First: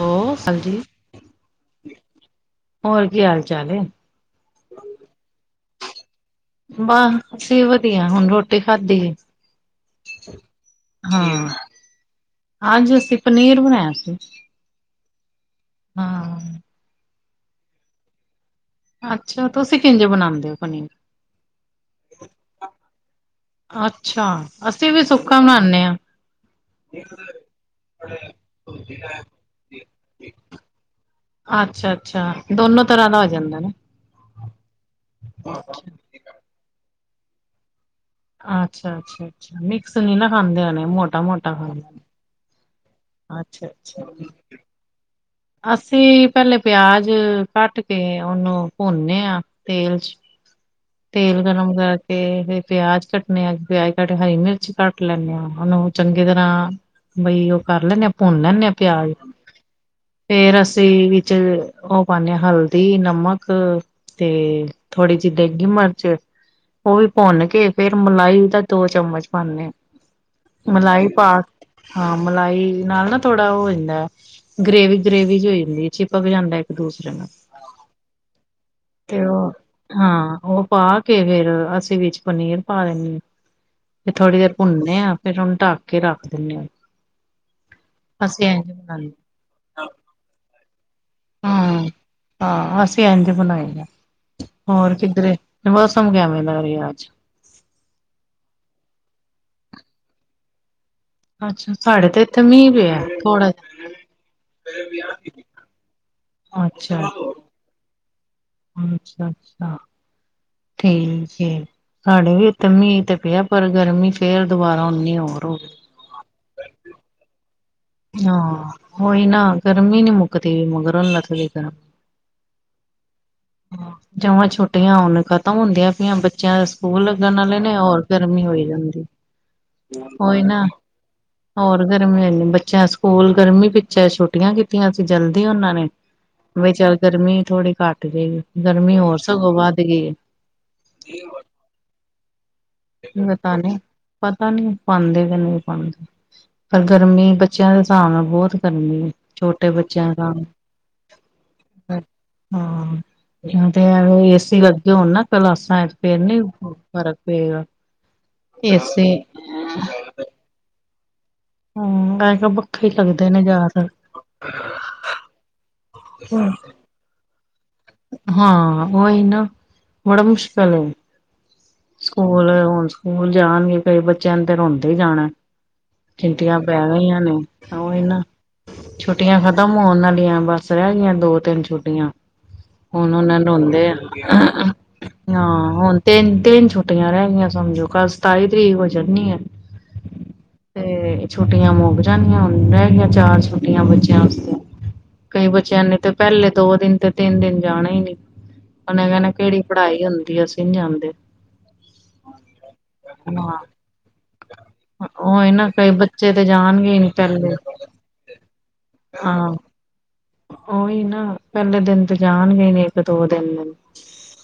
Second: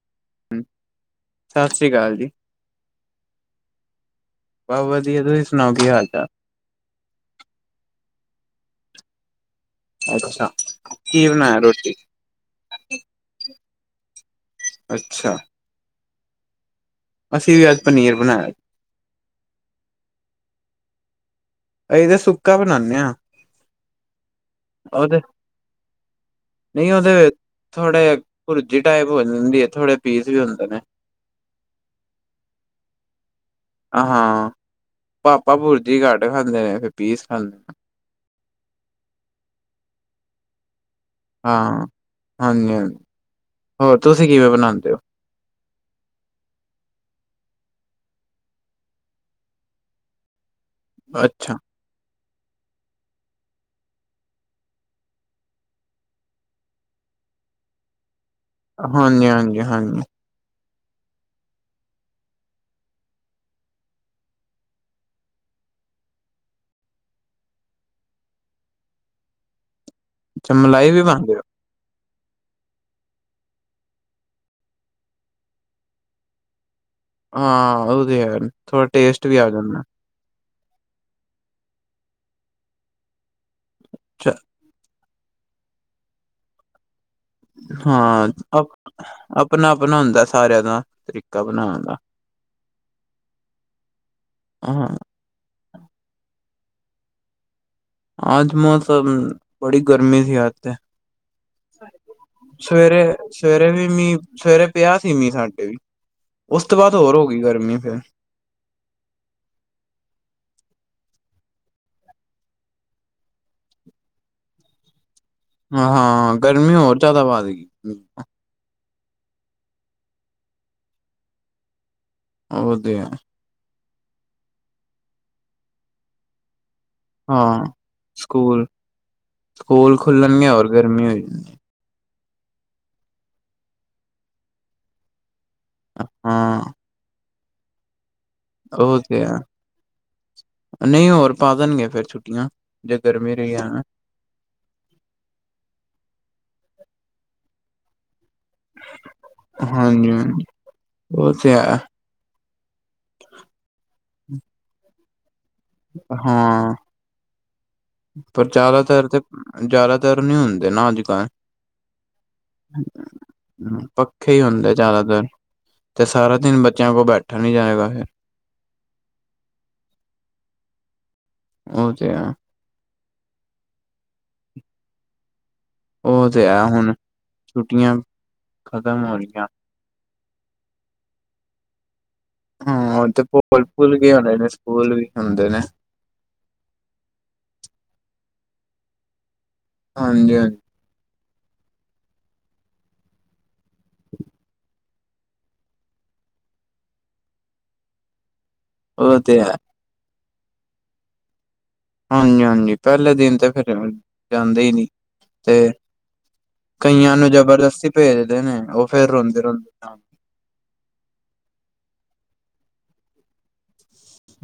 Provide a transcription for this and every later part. Hello ਹੋ ਹਾਂਜੀ, ਸਤਿ ਸ੍ਰੀ ਅਕਾਲ ਜੀ ਹੋਰ ਕੀ ਹਾਲ ਚਾਲ ਏ। ਬਹੁਤ ਵਧੀਆ ਤੁਸੀਂ ਸੁਣਾਓ ਕੀ ਹਾਲ ਚਾਲ। ਬਸ ਅਸੀ ਵਧੀਆ ਹੁਣ ਰੋਟੀ ਖਾਧੀ ਏ। ਅੱਛਾ ਕੀ ਹੂੰ, ਬਣਾਇਆ ਰੋਟੀ ਅੱਜ ਅਸੀਂ ਪਨੀਰ ਬਣਾਇਆ ਸੀ। ਅੱਛਾ। ਹੂੰ ਅਸੀਂ ਵੀ ਅੱਜ ਪਨੀਰ ਬਣਾਇਆ। ਅੱਛਾ ਤੁਸੀ ਕਿੰਜੇ ਬਣਾਉਦੇ ਓ ਪਨੀਰ? ਅਹੀ ਤੇ ਸੁੱਕਾ ਬਣਾਣੇ ਆ। ਅਛਾ, ਅਸੀ ਵੀ ਸੁੱਕਾ ਬਣਾਣੇ ਆ। ਨਈ ਉਹਦੇ ਥੋੜਾ ਜਿਹਾ ਭੁਰਜੀ ਟਾਈਪ ਹੋ ਜਾਦੀ ਐ। ਥੋੜੇ ਪੀਸ ਵੀ ਹੁੰਦੇ ਨੇ ਅੱਛਾ-ਅੱਛਾ, ਦੋਨੋ ਤਰ੍ਹਾਂ ਦਾ ਹੋ ਜਾਂਦਾ ਨਾ ਹਾਂ ਪਾਪਾ ਬੁਰਜੀ ਕੱਟ ਖਾਂਦੇ ਨੇ ਫਿਰ ਪੀਸ ਖਾਂਦੇ ਨੇ ਅੱਛਾ-ਅੱਛਾ, ਮਿਕਸ ਨੀ ਨਾ ਖਾਂਦੇ‌ ਹੋਣੇ ਮੋਟੇ ਹਾਂ ਹਾਂਜੀ-ਹਾਂਜੀ ਅੱਛਾ ਹੋਰ ਤੁਸੀਂ ਕਿਵੇ ਬਣਾਦੇ ਹੋ? ਅਸੀ ਪੇਲੇ ਪਿਆਜ ਕੱਟ ਕੇ ਉਹਨੂੰ ਭੁੰਨੇ ਆ ਤੇਲ ਚ- ਤੇਲ ਅੱਛਾ ਗਰਮ ਕਰ ਤੇ ਫਿਰ ਪਿਆਜ ਕੱਟਣੇ ਆ, ਪਿਆਜ ਕੱਟ ਹਰੀ ਮਿਰਚ ਕੱਟ ਲੈਂਣੇ ਆ, ਓਨੂੰ ਚੰਗੀ ਤਰ੍ਹਾਂ ਬਈ ਉਹ ਕਰ ਲੈਨੇ ਆ ਭੁੰਨ ਲੈਂਨੇ ਆ ਪਿਆਜ ਹਾਂਜੀ ਹਾਂਜੀ- ਹਾਂਜੀ। ਫੇਰ ਅਸੀ ਵਿੱਚ ਉਹ ਪਾਨੇ ਆ ਹਲਦੀ, ਨਮਕ ਤੇ ਥੋੜ੍ਹੀ ਜਿਹੀ ਦੇਗੀ ਮਰਚ ਉਹ ਵੀ ਭੁੰਨ ਕੇ ਫੇਰ ਮਲਾਈ ਦਾ ਦੋ ਚਮਚ ਪਾਣੇ ਆ। ਅੱਛਾ ਵੀ ਮਲਾਈ ਪਾ। ਪਾਉਂਦੇ ਹੋ ਹਾਂ ਮਲਾਈ ਨਾਲ ਨਾ ਥੋੜਾ ਉਹ ਹੋ ਜਾਦਾ ਐ ਗ੍ਰਰੇਵੀ ਗਰੇੇਵ ਜਿਈ ਹੋ ਜਾਂਦੀ ਚਿਪਕ ਜਾਦਾ ਇਕ ਦੂਸਰੇ ਨੂੰ ਹਾਂ ਉਹ ਤੇ ਹੈ ਥੋੜਾ ਤੇ ਟੇਸਟ ਵੀ ਆ ਉਹ ਜਾਂਦਾ ਹਾਂ ਉਹ ਪਾ ਕੇ ਫੇਰ ਅਸੀ ਵਿਚ ਪਨੀਰ ਪਾ ਦੇਦੇ ਆ ਤੇ ਅੱਛਾ, ਥੋੜ੍ਹੀ ਦੇਰ ਭੁੰਨੇ ਆ। ਫੇਰ ਉਹਨੂੰ ਢੱਕ ਕੇ ਰੱਖ ਦਿੰਦੇ ਆ। ਹਾਂ ਅਸੀਂ ਅ ਇੰਝ ਬਣਾਈ ਆਪਣਾ-ਆਪਣਾ ਹੁੰਦਾ ਸਾਰਿਆਂ ਦਾ ਤਰੀਕ ਹਾਂ- ਹਾਂ ਅਸੀ ਏਝ ਬਣਾਈਂ ਦੇ ਆ ਹੋਰ ਹਾਂ ਕਿੱਧਰੇ ਤੇ ਮੌਸਮ ਕੇਵੇ ਦਾ ਰੇਆ ਆਜ ਆਜ ਮੌਸਮ ਬੜੀ ਗਰਮੀ ਸੀ ਆਜ ਤੇ ਅੱਛਾ ਸਾਡੇ ਤੇ ਇੱਥੇ ਮੀਂਹ ਪਿਆ ਸਵੇਰੇ- ਥੋੜਾ ਸਵੇਰੇ ਵੀ ਮੀਂਹ, ਸਵੇਰੇ ਪਿਆ ਸੀ ਮੀਂਹ ਸਾਡੇ ਵੀ- [inaudible] ਉਸ ਤੋਂ ਬਾਅਦ ਹੋਰ ਹੋ ਗਈ ਗਰਮੀ ਫੇਰ ਅਛਾ-ਅਛਾ। ਠੀਕ ਏ, ਸਾਡੇ ਵੀ ਏਥੇ ਮੀਂਹ ਤੇ ਪਿਆ ਪਰ ਗਰਮੀ ਫੇਰ ਦੁਬਾਰਾ ਓਨੀ ਹੋਰ ਹੋ ਗਈ। ਹਾਂ ਗਰਮੀ ਹੋਰ ਜਿਆਦਾ ਵੱਧ ਗਈ। ਹਾਂ ਹੋਈ ਨਾ ਗਰਮੀ ਨੀ ਮੁਕਤੀ ਮਗਰੋਂ ਲਥਦੀ ਗਰਮੀ ਹਾਂ ਉਹ ਤੇ ਹੈ। ਜਵਾਂ ਛੋਟੀਆਂ ਹੋਣ ਖਤਮ ਹੁੰਦੀਆਂ ਪਈਆਂ ਬੱਚਿਆਂ ਸਕੂਲ ਲੱਗਣ ਵਾਲੇ ਹਾਂ ਨੇ ਹੋਰ ਗਰਮੀ ਹੋਈ ਸਕੂਲ-ਸਕੂਲ ਜਾਦੀ ਓਹੀ ਖੁੱਲਣਗੇ ਨਾ ਹੋਰ ਗਰਮੀ ਹੋਈ ਜਾਣੀ। ਹੋਰ ਗਰਮੀ ਇਨੀ ਬੱਚਿਆਂ ਸਕੂਲ ਗਰਮੀ ਪਿਛੇ ਛੋਟੀਆਂ ਕਿਤ ਸੀ ਜਲਦੀ ਉਹਨਾਂ ਨੇ ਵਿ ਹਾਂ ਚੱਲ ਗਰਮੀ ਥੋੜੀ ਘੱਟ ਜਾਏਗੀ। ਗਰਮੀ ਉਹ ਹੋਰ ਤੇ ਹੈ। ਸਗੋਂ ਵੱਧ ਗਈ ਏ ਨਹ ਹੋਰ ਪਾ ਦੇਣਗੇ ਫੇਰ ਛੁੱਟੀਆਂ। ਜੇ ਗਰਮੀ ਪਤਾ ਰਹੀ ਹੈ ਨਹੀ। ਨਾ ਪਤਾ ਨਈ ਪਾਦੇ ਕਿ ਨਈ ਪਾਂਦੇ ਪਰ ਗਰਮੀ ਬੱਚਿਆਂ ਦੇ ਹਿਸਾਬ ਨਾਲ ਬਹੁਤ- ਗਰਮੀ ਆ ਛੋਟੇ ਬੱਚਿਆਂ ਦਾ- ਹਾਂਜੀ-ਹਾਂਜੀ ਉਹ ਤੇ ਹੈ ਏਕ ਤੇ ਏਹ ਵੇ ਏਸੀ ਲੱਗੇ ਹੋਣ ਨਾ ਕਲਾਸ ਤਾਂ ਫੇਰ ਨੀ ਹਾਂ ਫਰਕ ਪੇਗਾ। ਪਰ ਜ਼ਿਆਦਾਤਰ ਤੇ ਜ਼ਿਆਦਾਤਰ ਨੀ ਹੁੰਦੇ ਨਾ ਅਜ ਕਲ- ਹੂੰ ਅਜ ਕੱਲ ਪੱਖੇ ਹੀ ਚਲਦੇ ਨੇ ਜ਼ਿਆਦਾਤਰ- ਪਖੇ ਹੀ ਹੁੰਦੇ ਜ਼ਿਆਦਾਤਰ, ਤੇ ਸਾਰਾ ਦਿਨ ਬੱਚਿਆਂ ਕੋਲ ਬੈਠਾ ਨੀ ਜਾਏਗਾ ਫਿਰ ਹਾਂ, ਹੀ ਨਾ ਬੜਾ ਮੁਸ਼ਕਿਲ ਐ‌। ਉਹ ਤੇ ਹੈ ਸਕੂਲ ਹੁਣ ਸਕੂਲ ਜਾਣਗੇ ਕਈ ਬੱਚਿਆਂ ਨੂੰ ਤੇ ਰੋਂਦੇ ਹੀ ਜਾਣਾ। ਉਹ ਤੇ ਚਿੰਟੀਆਂ ਹੈ ਪੈ ਹੁਣ ਗਈਆਂ ਨੇ ਤਾਂ ਉਹ ਛੁੱਟੀਆਂ ਈ ਨਾਂ, ਖਤਮ ਹੋ ਛੁੱਟੀਆਂ ਖ ਰਹੀਆਂ ਖਤਮ ਹੋਣ ਆਲੀਆਂ ਬਸ ਰਹਿ ਗਈਆਂ ਦੋ ਤਿੰਨ ਛੁੱਟੀਆਂ। ਹਾਂ ਹੁਣ ਤੇ ਉਹਨੇ ਭੁੱਲ ਰੋਦੇ ਭੁੱਲ ਗਏ ਹੋਣੇ ਨੇ ਆ, ਸਕੂਲ ਵੀ ਹੁੰਦੇ ਨੇ ਹਾਂ ਹੁਣ ਤਿੰਨ ਤਿੰਨ ਛੁੱਟੀਆਂ ਰਹਿ ਗਈ ਸਮਝੋਂ, ਕੱਲ ਸਤਾਈ ਤਰੀਕ ਹੋ ਜਾਂਨੀ ਐ। ਹਾਂਜੀ ਹਾਂਜ ਤੇ ਛੁੱਟੀਆਂ ਮੱਕ ਜਾਣੀਆਂ ਹੁਣ, ਰਹਿ ਗਈਆ ਚਾਰ ਛੁੱਟੀਆਂ ਬੱਚਿਆਂ ਵਾਸਤੇ। ਕਈ ਬੱਚਿਆਂ ਨੇ ਤੇ ਪਹਿਲੇ ਦੋ ਦਿਨ ਤੇ ਤਿੰਨ ਦਿਨ ਜਾਣਾ ਹੀ ਨੀ। ਉਹਨੇ ਉਹ ਕਹਿਣਾ ਤੇ ਹੈ ਕਿਹੜੀ ਪੜ੍ਹਾਈ ਹੁੰਦੀ ਐ ਅਸੀਂ ਨੀ ਜਾਂਦੇ। ਹਾਂਜੀ-ਹਾਂਜੀ, ਪਹਿਲੇ ਦਿਨ ਤੇ ਹਾਂ ਫੇਰ ਜਾਂਦੇ ਹੀ ਨੀ ਉਹੀ ਨਾ ਤੇ ਕਈ ਬੱਚੇ ਤੇ ਜਾਣਗੇ ਹੀ ਨੀ ਕਈਆਂ ਨੂੰ ਪਹਿਲੇ ਜ਼ਬਰਦਸਤੀ ਭੇਜਦੇ ਨੇ ਉਹ ਫੇਰ ਰੋਂਦੇ-ਰੋਂਦੇ ਉਹਈ ਨਾ ਪਹਿਲੇ ਦਿਨ ਤੇ ਜਾਣਗੇ ਨੀ ਇੱਕ ਦੋ ਦਿਨ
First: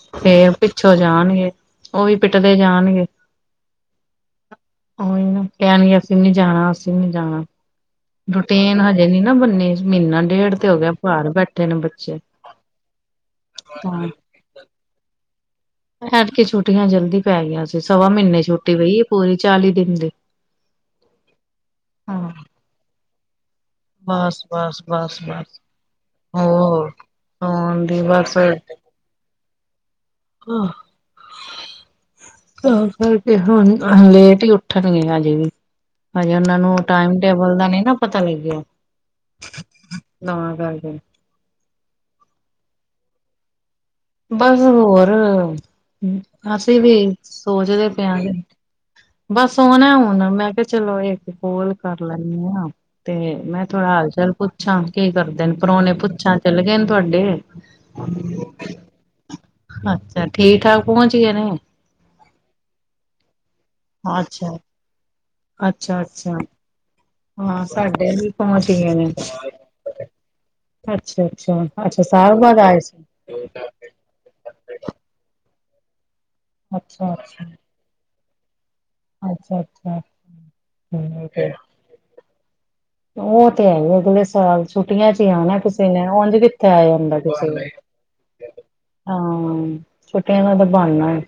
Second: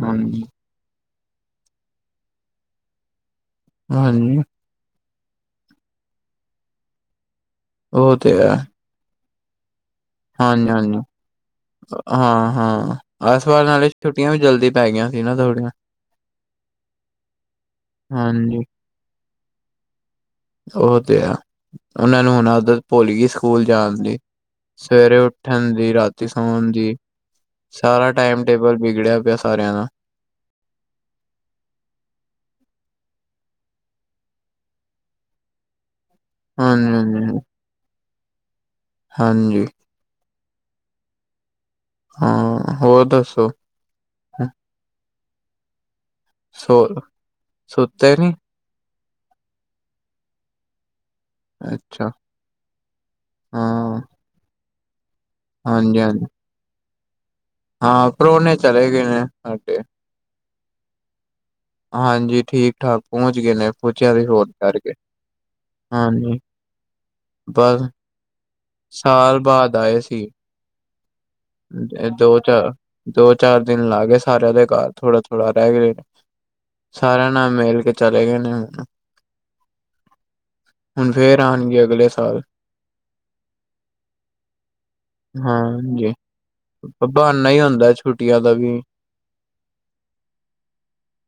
ਹਾਜੀ। ਫੇਰ ਪਿੱਛੋਂ ਜਾਣਗੇ, ਉਹ ਵੀ ਪਿੱਟਦੇ ਜਾਣਗੇ। ਹਾਜੀ। ਉਹੀ ਨਾ ਕਹਿਨਗੇ ਅਸੀਂ ਨੀ ਜਾਣਾ ਅਸੀਂ ਨੀ ਜਾਣਾ, ਉਹ ਤੇ ਰੁਟੀਨ ਹਜੇ ਨੀ ਨਾ ਬੰਨੇ ਹਾਂਜੀ-ਹਾਂਜੀ ਬੱਚੇ ਹਾਂ-ਹਾਂ, ਐਸ ਵਾਰ ਨਾਲੇ ਤਾਂ ਛੁੱਟੀਆਂ ਵੀ ਵੀ ਜਲਦੀ ਪੈ ਗਈ ਸੀ ਨਾ ਥੋੜੀਆਂ। ਐਤਕੀ ਛੁੱਟੀਆਂ ਜਲਦੀ ਪੈ ਗਈਆਂ ਸੀ, ਸਵਾ ਮਹੀਨੇ ਹਾਂਜੀ ਛੁੱਟੀ ਪਈ ਪੂਰੀ ਚਾਲੀ ਦਿਨ ਦੀ। ਉਹ ਤੇ ਆ, ਉਹਨਾਂ ਹਾਂ ਨੂੰ ਹੁਣ ਉਧਰ ਭੋਲੀ ਗੇ ਸਕੂਲ ਜਾਣ ਦੀ, ਬਸ ਬਸ ਸਵੇਰੇ ਬਸ ਬਸ ਉੱਠਣ ਦੀ ਰਾਤੀ ਸੋਣ ਹੋਰ ਦੀ। ਸੋਣ ਦੀ ਸਾਰਾ ਬਸ ਟਾਈਮ ਟੇਬਲ ਬਗੜਿਆ ਪਿਆ ਸਾਰਿਆਂ ਦਾ। ਆਹ ਤਾਂ ਕਰਕੇ ਹੁਣ ਲੇਟ ਹੀ ਉੱਠਣਗੇ ਹਜੇ ਵੀ। ਹਜੇ ਉਹਨਾਂ ਨੂੰ ਟਾਈਮ ਹਾਂਜੀ-ਹਾਂਜੀ, ਟੇਬਲ ਦਾ ਨੀ ਨਾ ਪਤਾ ਲੱਗਿਆ। ਹਾਂਜੀ‌, ਤਾ ਕਰਕੇ। ਹਾਂ, ਹੋਰ ਦੱਸੋਂ? ਬਸ ਹੋਰ, ਸੋ ਅਸੀਂ ਵੀ ਸੋਚਦੇ ਪਏ ਸੁੱਤੇ ਆ ਨੀ? ਗੇ ਬਸ ਸੌਣਾ ਹੁਣ, ਮੈਂ ਕਿਹਾ ਚਲੋਂ ਇਕ ਕੋਲ ਕਰ ਅੱਛਾ ਲੈਂਨੀ ਆ, ਤੇ ਮੈਂ ਥੋੜਾ ਹਾਂ, ਹਾਲ-ਚਾਲ ਪੁੱਛਾਂ ਕੀ ਕਰ ਦੇ ਨੇ, ਪ੍ਰਾਹੁਣੇ ਹਾਂਜੀ-ਹਾਂਜੀ। ਪੁੱਛਾਂ ਚੱਲ ਗਏ ਨੇ ਤੁਹਾਡੇ? ਹਾਂ, ਪ੍ਰਾਹੁਣੇ ਚਲੇ ਗਏ ਨੇ ਆਕੇ, ਅੱਛਾ, ਠੀਕ-ਠਾਕ ਪਹੁੰਚ ਗਏ ਨੇ? ਹਾਂਜੀ ਠੀਕ-ਠਾਕ ਪਹੁੰਚ ਗਏ ਨੇ, ਪੁੱਛਿਆ ਸੀ ਫੋਨ ਕਰਕੇ। ਅੱਛਾ-ਅੱਛਾ, ਹਾਂਜੀ ਹਾਂ, ਬਸ ਸਾਡੇ ਵੀ ਪਹੁੰਚ ਗਏ ਨੇ। ਸਾਲ ਬਾਅਦ ਆਏ ਸੀ ਅੱਛਾ-ਅੱਛਾ-ਅੱਛਾ, ਦੋ ਸਾਲ ਬਾਅਦ ਚਾਰ ਆਏ ਸੀ। ਦੋ ਚਾਰ ਦਿਨ ਲਾ ਗਏ ਸਾਰਿਆਂ ਦੇ ਘਰ ਥੋੜਾ ਥੋੜਾ ਰਹਿਗੇ ਅੱਛਾ ਸਾਰਿਆਂ ਅੱਛਾ। ਨਾਲ ਮਿਲ ਕੇ ਚਲੇਂ ਗਏ ਨੇ ਹੁਣ, ਅੱਛਾ ਅੱਛਾ ਹੁਣ ਫੇਰ ਆਉਣਗੇ ਅਗਲੇ ਸਾਲ। ਉਹ ਤੇ ਹੈਗੇ ਅਗਲੇ ਸਾਲ ਛੁੱਟੀਆਂ ਚ ਹੀ ਆਣਾ ਕਿਸੇ ਨੇ, ਹਾਂਜੀ, ਉਂਝ ਕਿ ਕਿਥੇ ਆਇਆ ਜਾਂਦਾ ਕਿਸੇ ਬਹਾਨਾ ਹੀ ਹੁੰਦਾ ਛੁੱਟੀਆਂ ਤੋ, ਦਾ ਵੀ। ਆਹ ਛੁੱਟੀਆਂ ਦਾ ਤਾਂ ਬਾਨਾ ਐ,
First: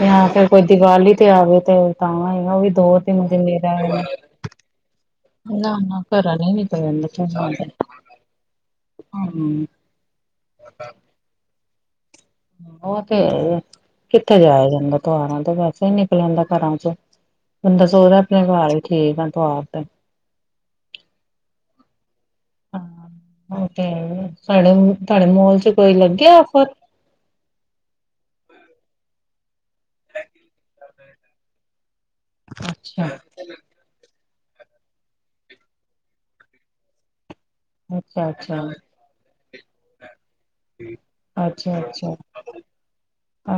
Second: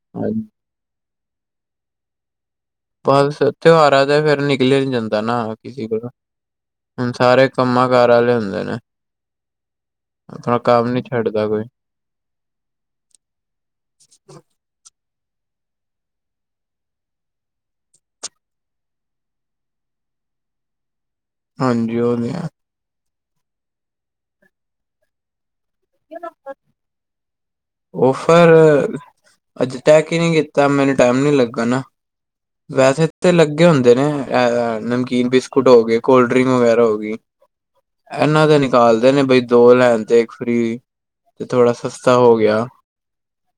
ਜਾਂ ਫਿਰ ਕੋਈ ਦੀਵਾਲੀ ਤੇ ਆਵੇ ਤੇ ਤਾਂ ਐ ਨਾ, ਉਹ ਵੀ ਦੋ ਤਿੰਨ ਬਸ ਦਿਨ ਹੀ ਰਹਿ ਤਿਉਹਾਰਾਂ ਤੇ ਫੇਰ ਜਾਣਾ ਨਿਕਲਿਆਂ ਨੀ ਜਾਂਦਾ ਨਾ। ਕਿਸੀ ਨਾ ਕੋਲੋਂ, ਘਰਾਂ ਨੀ ਨਿਕਲਿਆ ਜਾਂਦਾ ਹੁਣ ਸਾਰੇ ਧੁਆਰਾ ਕੰਮਾਂ ਤੇ ਕਾਰ ਵਾਲੇ ਹੁੰਦੇ ਨੇ। ਹੂੰ ਆਪਣਾ ਕੰਮ ਨੀ ਛੱਡਦਾ ਕੋਈ। ਉਹ ਤੇ ਕਿੱਥੇ ਜਾਇਆ ਜਾਂਦਾ ਤਿਉਹਾਰਾਂ ਤੇ ਵੈਸੇ ਹੀ ਨਹੀਂ ਨਿਕਲਿਆ ਜਾਂਦਾ ਘਰਾਂ ਚ ਬੰਦਾ ਸੋਚਦਾ ਆਪਣੇ ਘਰ ਹੀ ਠੀਕ ਆ, ਤਿਉਹਾਰ ਤੇ ਹਾਂਜੀ, ਉਹ ਵੀ ਆ। ਹਾਂ, ਤੇ ਸਾਡੇ ਤੁਹਾਡੇ ਮਾਲ ਚ ਕੋਈ ਲੱਗਿਆ ਓਫਰ। ਓਫਰ ਅੱਜੇ ਤੈੱਕ ਹੀ ਨਹੀਂ ਕੀਤਾ, ਮੈਨੂੰ ਟਾਈਮ ਨੀ ਲੱਗਾ ਨਾ। ਵੈਸੇ ਅੱਛਾ, ਤੇ ਲੱਗੇ ਹੁੰਦੇ ਨੇ, ਅ ਨਮਕੀਨ ਬਿਸਕੁਟ ਹੋ ਗਏ, ਕੋਲਡ ਡਰਿੰਕ ਵਗੈਰਾ ਹੋ ਗਈ। ਅੱਛਾ, ਇਹਨਾਂ ਤੇ ਅੱਛਾ। ਨਿਕਾਲਦੇ ਨੇ ਬਈ ਦੋ ਲੈਣ ਤੇ ਫਰੀ, ਤੇ ਥੋੜਾ ਅੱਛਾ, ਅੱਛਾ, ਸਸਤਾ ਹੋ ਗਿਆ।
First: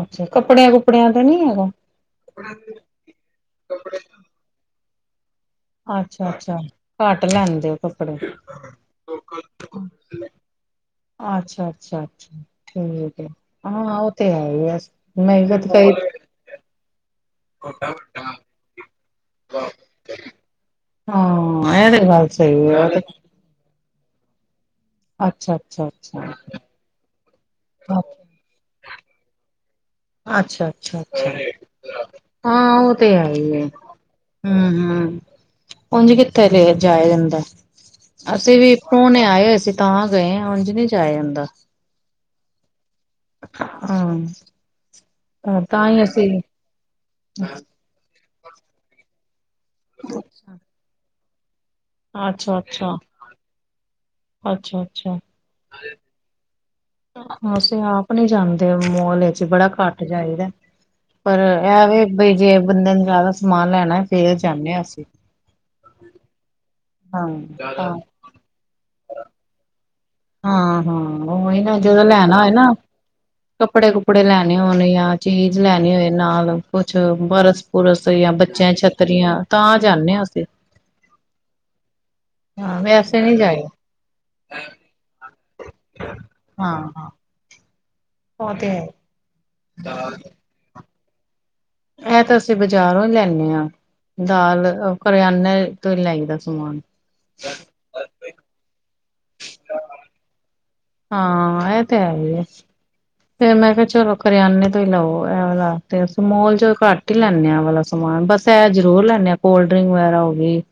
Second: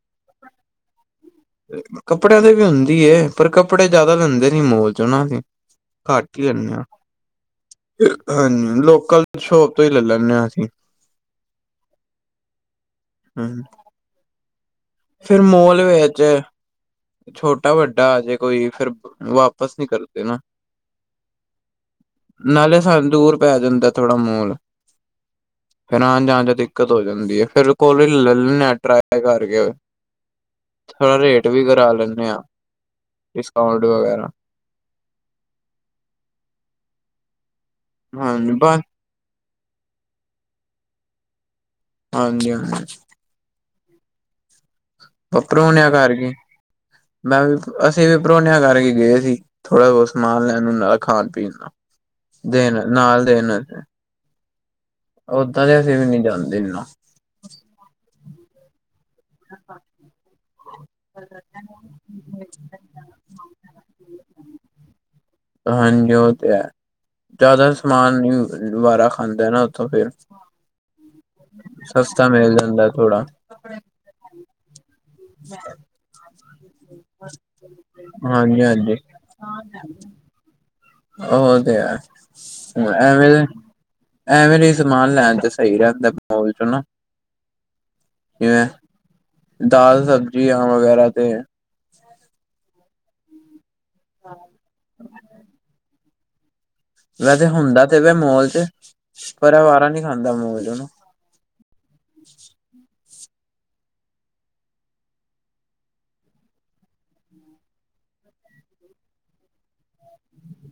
ਅੱਛਾ, ਕੱਪੜਿਆਂ ਕੁਪੜਿਆਂ ਤੇ ਨੀ ਹੈਗਾ। ਕੱਪੜਿਆਂ ਤੇ ਵੀ ਹੁੰਦੀਏ, ਪਰ ਕੱਪੜੇ ਜਿਆਦਾ ਲੈਂਦੇ ਨੀ, ਮਾਲ ਚ ਹਨਾ। ਅੱਛਾ, ਘੱਟ ਹੀ ਅੱਛਾ ਲੈਂਦੇ ਹਾਂ, ਘੱਟ ਲੈਂਦੇ ਹੋ ਕੱਪੜੇ ਹਾਂਜੀ, ਲੋਕਲ ਸ਼ੋਪ ਤੋਂ ਹੀ ਲੈ ਲੈਂਦੇ ਹਾਂ, ਅਸੀਂ ਅੱਛਾ, ਅੱਛਾ-ਅੱਛਾ ਠੀਕ ਹੈ, ਹਾਂ ਉਹ ਤੇ ਹੈ ਹੀ ਆ। ਮੈਂ ਫੇਰ ਕਦ ਮਾਲ ਕਈ ਵਿੱਚ ਛੋਟਾ ਵੱਡਾ ਆ ਜੇ ਕੋਈ, ਫੇਰ ਵਾਪਿਸ ਨਹੀਂ ਕਰਦੇ ਨਾ। ਹਾਂ ਇਹ ਤੇ ਗੱਲ ਸਹੀ ਨਾਲੇ ਹੈ ਸਾਨੂੰ ਦੂਰ ਪੈ ਜਾਂਦਾ। ਥੋੜਾ ਮਾਲ, ਅੱਛਾ, ਅੱਛਾ, ਫੇਰ ਆਉਣ ਅੱਛਾ। ਜਾਣ ਚ ਦਿੱਕਤ ਹੋ ਜਾਂਦੀ ਹੈ ਫੇਰ ਕੋਲ ਲੈਨੇ ਟਰਾਏ ਕਰਕੇ ਅੱਛਾ, ਅੱਛਾ ਥੋੜਾ -ਅੱਛਾ ਰੇਟ ਵੀ ਕਰਾ ਲੈਂਦੇ ਹਾਂ, ਉਹ ਤੇ ਹੈ ਹੀ ਆ। ਡਿਸਕਾਊਂਟ ਵਗੈਰਾ ਹ, ਹ ਉਝ ਕਿੱਥੇ ਲ ਜਾਇਆ ਜਾਂਦਾ? ਹਾਂਜੀ ਅਸੀਂ ਵੀ ਬਸ ਪ੍ਰੋਣੇ ਆਏ ਹੋਏ ਸੀ, ਤਾਂ ਗਏ ਹਾਂ, ਉੰਝ ਨਹੀਂ ਜਾ ਆਏ ਜਾਂਦਾ। ਹਾਂਜੀ, ਹਾਂਜੀ। ਹਾਂ। ਵ ਤਾਂ ਪਰੂਣਿਆ ਹੀ ਕਰ ਅਸੀਂ ਕੀ, ਮੈਂ [inaudible] ਅਸੀਂ ਵੀ ਪਰੁਣਿਆਂ ਕਰਕੇ ਗਏ, ਸੀ ਥੋੜਾ ਬਹੁਤ ਸਮਾਨ ਲੈਣ ਨਾਲ ਖਾਣ ਪੀਣ ਦਾ ਅੱਛਾ ਦੇਣ, ਅੱਛਾ ਨਾਲ ਦੇਣ। ਅੱਛਾ, ਅੱਛਾ। ਅਹੁਦਾ ਤੇ ਅਸੀਂ ਵੀ ਨਹੀਂ ਜਾਂਦੇ ਇਨੂੰ। ਅਸੀ ਆਪ ਨਹੀਂ ਜਾਂਦੇ, ਮਾਲ ਚ ਬੜਾ ਘੱਟ ਜਾਹੀਦਾ। ਪਰ ਇਹ ਵੀ ਬ, ਜੇ ਬੰਦੇ ਨੂੰ ਜ਼ਿਆਦਾ ਸਮਾਨ ਲੈਣਾ, ਫੇਰ ਜਾਂਦੇ ਹਾਂ, ਅਸੀਂ। ਹਾਂਜੀ, ਉਹ ਤੇ ਹੈ, ਹਾਂ ਜ਼ਿਆਦਾ ਸਮਾਨ ਨਈ ਵਾਰਾ ਖਾਂਦਾ ਨਾ ਉੱਥੋਂ ਫਿਰ। ਹਾਂ, ਹਾਂ, ਓਹੀ ਨਾ ਜਦੋਂ ਸਸਤਾ ਲੈਣਾ ਹੋਏ ਮਿਲ ਨਾ। ਜਾਂਦਾ ਥੋੜਾ ਕੱਪੜੇ, ਕੁਪੜੇ, ਲੈਣੇ ਹੋਣ ਜਾਂ ਚੀਜ਼ ਲੈਣੀ ਹੋਏ ਨਾਲ ਕੁਛ, ਬਰਸ ਪੁਰਸ ਜਾਂ ਹਾਂਜੀ ਬੱਚਿਆਂ ਹਾਂਜੀ ਛੱਤਰੀਆਂ, ਤਾਂ ਜਾਂਦੇ ਹ ਅਸੀਂ। ਉਹ ਤੇ ਹੈ, ਹਾਂ ਮੈਂ ਵੈਸੇ ਨਹੀਂ ਐਵੇਂ ਜਾਏ ਐਵੇਂਲੇ ਸਮਾਨ ਲੈਣ ਤੇ, ਸਹੀ ਰਹਿੰਦਾ ਮਾਲ ਚ ਨਾ। ਓਹ ਜਿਵੇਂ ਤੇ ਹੈ। ਦਾਲ, ਸਬਜ਼ੀਆ ਵਗੈਰਾ ਤੇ ਇਹ ਤਾਂ ਅਸੀਂ ਬਜ਼ਾਰੋਂ ਹੀ ਲੈਂਨੇ ਹਾਂ, ਦਾਲ, ਕਰਿਆਨੇ ਤੋਂ ਹੀ ਲਾਈ ਦਾ ਸਮਾਨ। ਮੈਂ, ਤੇ ਹੁੰਦਾ ਤੇ ਮਾਲ ਚ ਪਰ ਵਾਰਾ ਨੀ ਖਾਂਦਾ ਮਾਲ ਉਹਨੂੰ। ਹਾਂ, ਇਹ ਤੇ ਹੈਈ ਐ। ਫਿਰ ਮੈਂ ਕਿਹਾ, ਚਲੋ ਕਰਿਆਨੇ ਤੋਂ ਹੀ ਲਓ, ਇਹਦਾ ਤੇ ਮਾ ਲ ਚ ਘੱਟ। ਰਟੀ ਲੈਂਨੇ ਆ ਆਹ ਵਾਲਾ ਸਮਾਨ ਬਸ ਇਹ ਜ਼ਰੂਰ ਲੈਂਨੇ ਆ ਕੋਲਡ ਡਰਿੰਕ ਵਗੈਰਾ ਹੋ ਗਈ।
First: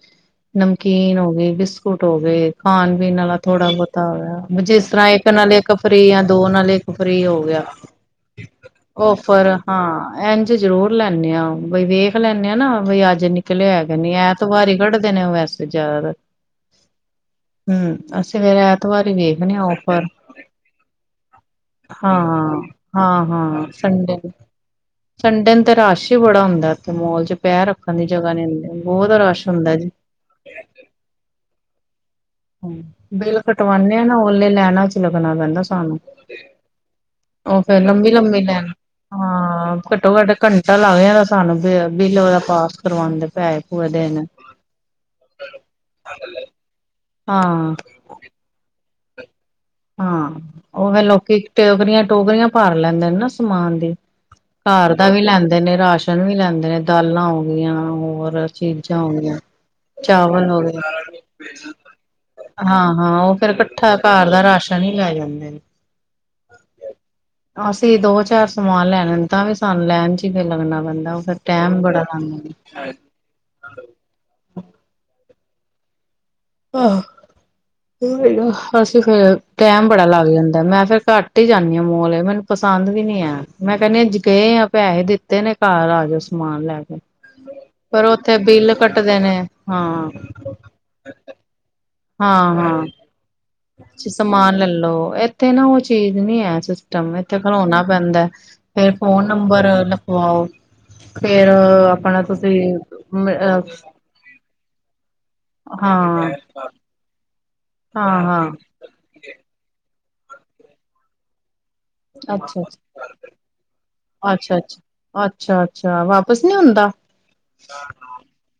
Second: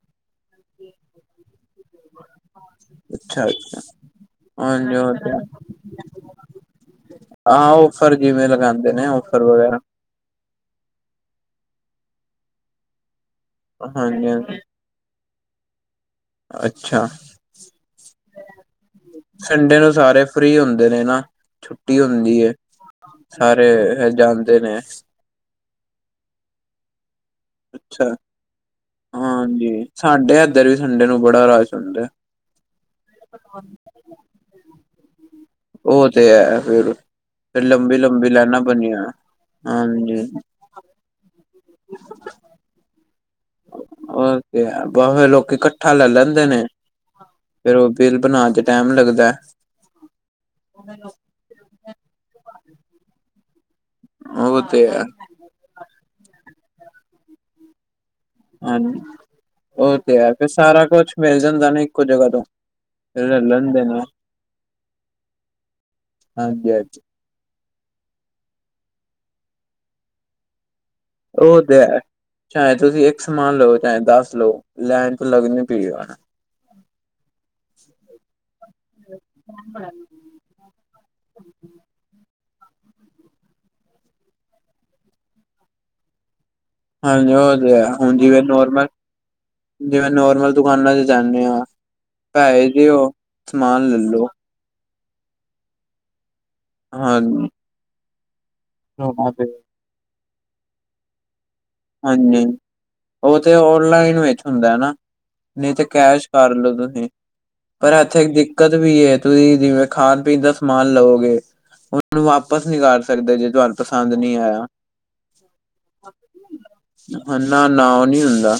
ਨਮਕੀਨ ਹੋ ਗਈ, ਬਿਸਕੁਟ ਹੋ ਗਏ, ਖਾਣ-ਪੀਣ ਆਲਾ ਅੱਛਾ ਥੋੜਾ ਅੱਛਾ ਬਹੁਤਾ ਹੋ ਗਿਆ ਜਿਸ- ਹਾਂਜੀ ਤਰ੍ਹਾਂ ਉਹ ਇੱਕ ਤੇ ਨਾਲ ਇੱਕ ਫ੍ਰਰੀ ਜਾਂ ਦੋ ਨਾਲ ਇੱਕ ਫ੍ਰਰੀ ਹੋ ਗਿਆ, ਹਾਂ ਔਫਰ ਜਿਵੇਂ ਲਗਾਉਂਦੇ ਨੇ ਔਫਰ ਵਗੈਰਾ ਹਾਂ। ਇੰਝ ਜ਼ਰੂਰ ਲੈਂਨੇ ਆ ਬਈ ਵੇਖ ਲੈਂਨੇ ਆਂ ਨਾ ਬਈ ਅੱਜ ਨਿੱਕਲਿਆ ਹੈਗਾ ਨਹੀਂ ਹਾਂਜੀ ਹਾਂਜੀ ਐਤਵਾਰ ਈ ਕੱਢਦੇ ਨੇ ਵੈਸੇ ਜ਼ਿਆਦਾਤਰ। ਅੱਛਾ ਹੂੰ ਅਸੀਂ ਫੇਰ ਐਤਵਾਰ ਈ ਵੇਖਨੇ ਆ ਔ ਉਹ ਸਾਰੇ ਫ੍ਰਰੀ ਹੁੰਦੇ ਨੇ ਨਾ, ਛੁੱਟੀ ਹੁੰਦੀ ਏ। ਹਾਂ, ਹਾਂ-ਹਾਂ ਸਾਰੇ ਸੰਡੇ ਨੂੰ। ਜਾਣਦੇ ਨੇ। ਸੰਡੇ ਨੂੰ ਤੇ ਰਸ਼ ਹੀ ਬੜਾ ਹੁੰਦਾ ਉਥੇ ਮੌਲ 'ਚ ਪੈਰ ਰੱਖਣ ਦੀ ਅੱਛਾ ਜਗ੍ਹਾ ਨੀ ਹੁੰਦੀ ਬਹੁਤ ਰਸ਼ ਹੁੰਦਾ ਹਾਂਜੀ ਜੀ। ਸਾਡੇ ਇਧਰ ਵੀ ਸੰਡੇ ਨੂੰ ਬੜਾ ਰਸ਼ ਹੁੰਦਾ। ਹੂੰ ਬਿੱਲ ਕਟਵਾਨੇ ਆ ਨਾ ਉਹਲੇ ਲੈਣਾ 'ਚ ਲੱਗਣਾ ਪੈਂਦਾ ਸਾਨੂੰ। ਉਹ ਤੇ ਹੈ ਫੇਰ। ਉਹ ਫੇਰ ਲੰਬੀ-ਲੰਬੀ ਲੈਣ, ਹਾਂ ਹਾਂਜੀ ਘੱਟੋ-ਘੱਟ ਘੰਟਾ ਪਤਾ ਲੱਗ ਜਾਂਦਾ ਸਾਨੂੰ ਬਿੱਲ ਉਹਦਾ ਪਾਸ ਕਰਵਾਉਣ ਦੇ ਪੈਏ ਪੂਏ ਦੇਨ। ਉਹ ਬਸ ਫੇਰ ਲੋਕੀ ਇਕੱਠਾ ਲੈ ਲੈਂਦੇ ਨੇ, ਹਾਂ। ਫੇਰ ਉਹ ਬਿੱਲ ਬਣਾਣ 'ਚ ਟੈਮ ਲੱਗਦਾ। ਹਾਂ, ਉਵੇ ਲੋਕੀ ਟੋਕਰੀਆਂ, ਟੋਕਰੀਆਂ ਭਾਰ ਲੈਂਦੇ ਨੇ ਨਾ ਸਮਾਨ ਦੀ। ਉਹ ਤੇ ਘਰ ਹੈ ਦਾ ਵੀ ਲੈਂਦੇ ਨੇ ਰਾਸ਼ਨ ਵੀ ਲੈਂਦੇ ਨੇ ਦਾਲਾਂ ਹੋ ਗਈਆਂ ਹੋਰ ਚੀਜ਼ਾਂ ਹਾਂਜੀ ਹੋਗੀਆਂ। ਉਹ ਤੇ ਹੈ ਫਿਰ ਚਾਵਲ ਹੋ ਸਾਰਾ ਕੁਛ ਮਿਲ ਜਾਂਦਾ ਗਏ। ਨਾ ਇੱਕੋ ਜਗ੍ਹਾ ਤੋਂ ਹਾਂ-ਹਾਂ ਉਹ ਫੇਰ ਰਲਣ ਦੇ ਕੱਠਾ ਨਾਲ ਘਰ ਦਾ ਰਾਸ਼ਨ ਸ਼ਨੀ ਲਏ ਜਾਂਦੇ ਨੇ। ਹਾਂਜੀ ਹਾਂਜੀ ਅਸੀਂ ਦੋ ਚਾਰ ਸਮਾਨ ਲੈਣੇ ਤਾਂ ਵੀ ਸਾਨੂੰ ਲੈਣ 'ਚ ਫੇਰ ਲੱਗਣਾ ਪੈਂਦਾ। ਫੇਰ ਉਹ ਤੇ ਟੈਮ ਹੈ ਬੜਾ ਲਾਦੇ ਚਾਹੇ ਨੇ। ਤੁਸੀਂ ਇੱਕ ਸਮਾਨ ਲਓ ਚਾਹੇ ਦੱਸ ਲਓ ਲੈਣ 'ਚ ਲੱਗਣਾ ਹੀ ਪਏਗਾ। ਆਹ, ਅਸੀਂ ਫਿਰ ਟੈਮ ਬੜਾ ਲਾ ਜਾਂਦਾ ਮੈਂ ਫਿਰ ਘੱਟ ਹੀ ਜਾਨੀ ਆ ਮੋਲ ਮੈਨੂੰ ਪਸੰਦ ਵੀ ਨੀ ਆ ਮੈਂ ਕਹਿੰਨੀ ਜੇ ਗਏ ਆ ਪੈਸੇ ਦਿੱ ਤੇ ਨੇ ਘਰ ਆ ਜੋ ਸਮਾਨ ਲੈ ਕੇ। ਹਾਂਜੀ ਉਹ ਤੇ ਹੈ ਪਰ ਹੁਣ ਉੱਥੇ ਜਿਵੇਂ ਬਿੱਲ ਨੋਰਮਲ ਕੱਟਦੇ ਨੇ ਜਿਵੇਂ ਹਾਂ ਨੋਰਮਲ ਦੁਕਾਨਾਂ ਚ ਜਾਨੇ ਆ ਹਾਂ-ਹਾਂ ਜੀ ਲੈਲੋ ਸਮਾਨ ਲੈ ਲੋ- ਤੇ ਨਾ ਉਹ ਚੀਜ਼ ਨੀ ਹੈ ਸਿਸਟਮ ਇਥੇ ਹਾਂਜੀ ਖਲੋਣਾ ਪੈਂਦਾ, ਫੇਰ ਫੋਨ ਨੰਬਰ ਵਾਓ, ਫ਼ੇਰ ਹਾਂਜੀ, ਉਹ ਤੇ ਔਨਲਾਈਨ ਵਿੱਚ ਹੁੰਦਾ ਨਾ, ਨਹੀਂ ਤੇ ਕੈਸ਼ ਹਾਂ ਕਰ ਲੋ ਤੁਸੀਂ ਪਰ ਹਾਂ ਇੱਥੇ ਇੱਕ ਹਾਂ ਦਿੱਕਤ ਵੀ ਐ ਤੁਸੀਂ ਜਿਵੇਂ ਖਾਣ-ਪੀਣ ਦਾ ਸਮਾਨ ਲਵੋਗੇ ਹੁ ਉਹਨੂੰ ਅੱਛਾ ਵਾਪਸ ਨੀ ਕਰ ਅੱਛਾ ਸਕਦੇ ਜੇ ਤੁਹਾਨੂੰ ਪਸੰਦ ਨੀ ਆਇਆ। ਅੱਛਾ-ਅੱਛਾ, ਅੱਛਾ-ਅੱਛਾ ਵਾਪਿਸ ਨੀ ਹੁੰਦਾ? ਨਾ-ਨਾ ਉਹ ਨੀ ਹੁੰਦਾ,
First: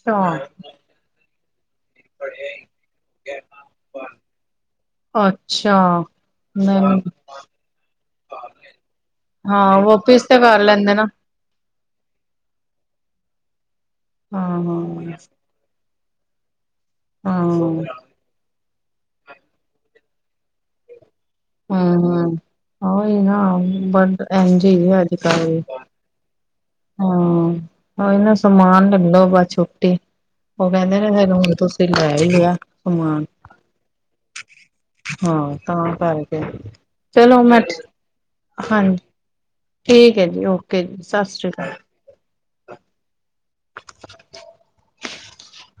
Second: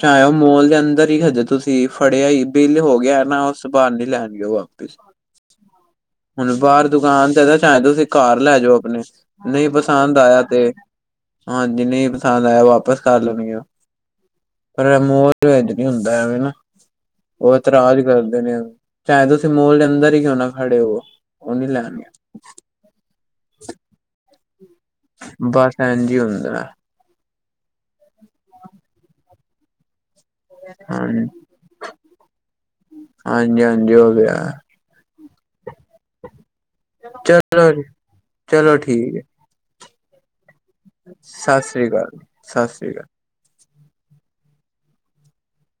ਚਾਹੇ ਉਹ ਮੋਲ ਦੇ ਅੰਦਰ ਹੀ ਹਜੇ ਤੁਸੀਂ ਤੇ ਫੜਿਆ ਹੀ ਬਿੱਲ ਹੋ ਗਿਆ ਨਾ ਉਸ ਤੋ ਬਾਅਦ ਨੀ ਲੈਣਗੇ ਉਹ ਵਾਪਿਸ। ਅੱਛਾ। ਹੁਣ ਬਾਹਰ ਮੈਨੂੰ ਦੁਕਾਨ ਤੇ ਚਾਹੇ ਤੁਸੀਂ ਘਰ ਲੈ ਜਾਓ ਆਪਣੇ, ਨਹੀਂ ਹਾਂ ਪਸੰਦ ਵਾਪਿਸ ਆਇਆ ਕਰ ਤੇ। ਲੈਂਦੇ ਨਾ ਹਾਂ ਜੇ ਨਹੀਂ ਪਸੰਦ ਆਇਆ ਵਾਪਸ ਕਰ ਲੈਣਗੇ ੳਹ, ਪਰ ਏ ਹਾਂ-ਹਾਂ। ਮੋ ਜੋ ਇੰਝ ਨੀ ਹੁੰਦਾ ਐਵੇਂ ਨਾ, ਹਾਂ, ਉਹ ਹੂੰ-ਹੂੰ। ਇਤਰਾਜ ਕਰਦੇ ਨੇ ਉਹ। ਚਾਹੇ ਤੁਸੀਂ ਮੋਲ ਦੇ ਅੰਦਰ ਹੀ ਕਿਉਂ ਨਾ ਖੜੇ ਹੋਵੋ। ਹਾਂ-ਹਾਂ, ਉਹ ਹੀ ਨਾ ਬਟ ਇੰਝ ਈ ਏ ਆਜ ਬਸ ਇੰਝ ਈ ਹੁੰਦਾ। ਹੂੰ, ਉਹੀ ਨਾ ਸਮਾਨ ਲੈ ਲੋ ਬਸ ਛੁੱਟੀ ਓ ਕਹਿੰਦੇ ਨੇ ਫੇਰ ਹਾਂਜੀ ਹੁਣ ਤੁਸੀਂ ਲੈ ਈ ਲਿਆ ਸਮਾਨ। ਹਾਂਜੀ, ਹਾਂਜੀ ਓ ਵੀ ਹਾਂ, ਤਾਂ ਪਾਏ। ਚਲੋ ਮੈਂ ਚਲੋ ਹਾਂਜੀ ਠੀਕ ਆ ਜੀ ਓਕੇ। ਜੀ ਸਤਿ ਸ਼੍ਰੀ ਅਕਾਲ ਸਾਸਰੀ ਕਾਲ, ਸਾਸਰੀ ਕਾਲ। [inaudible]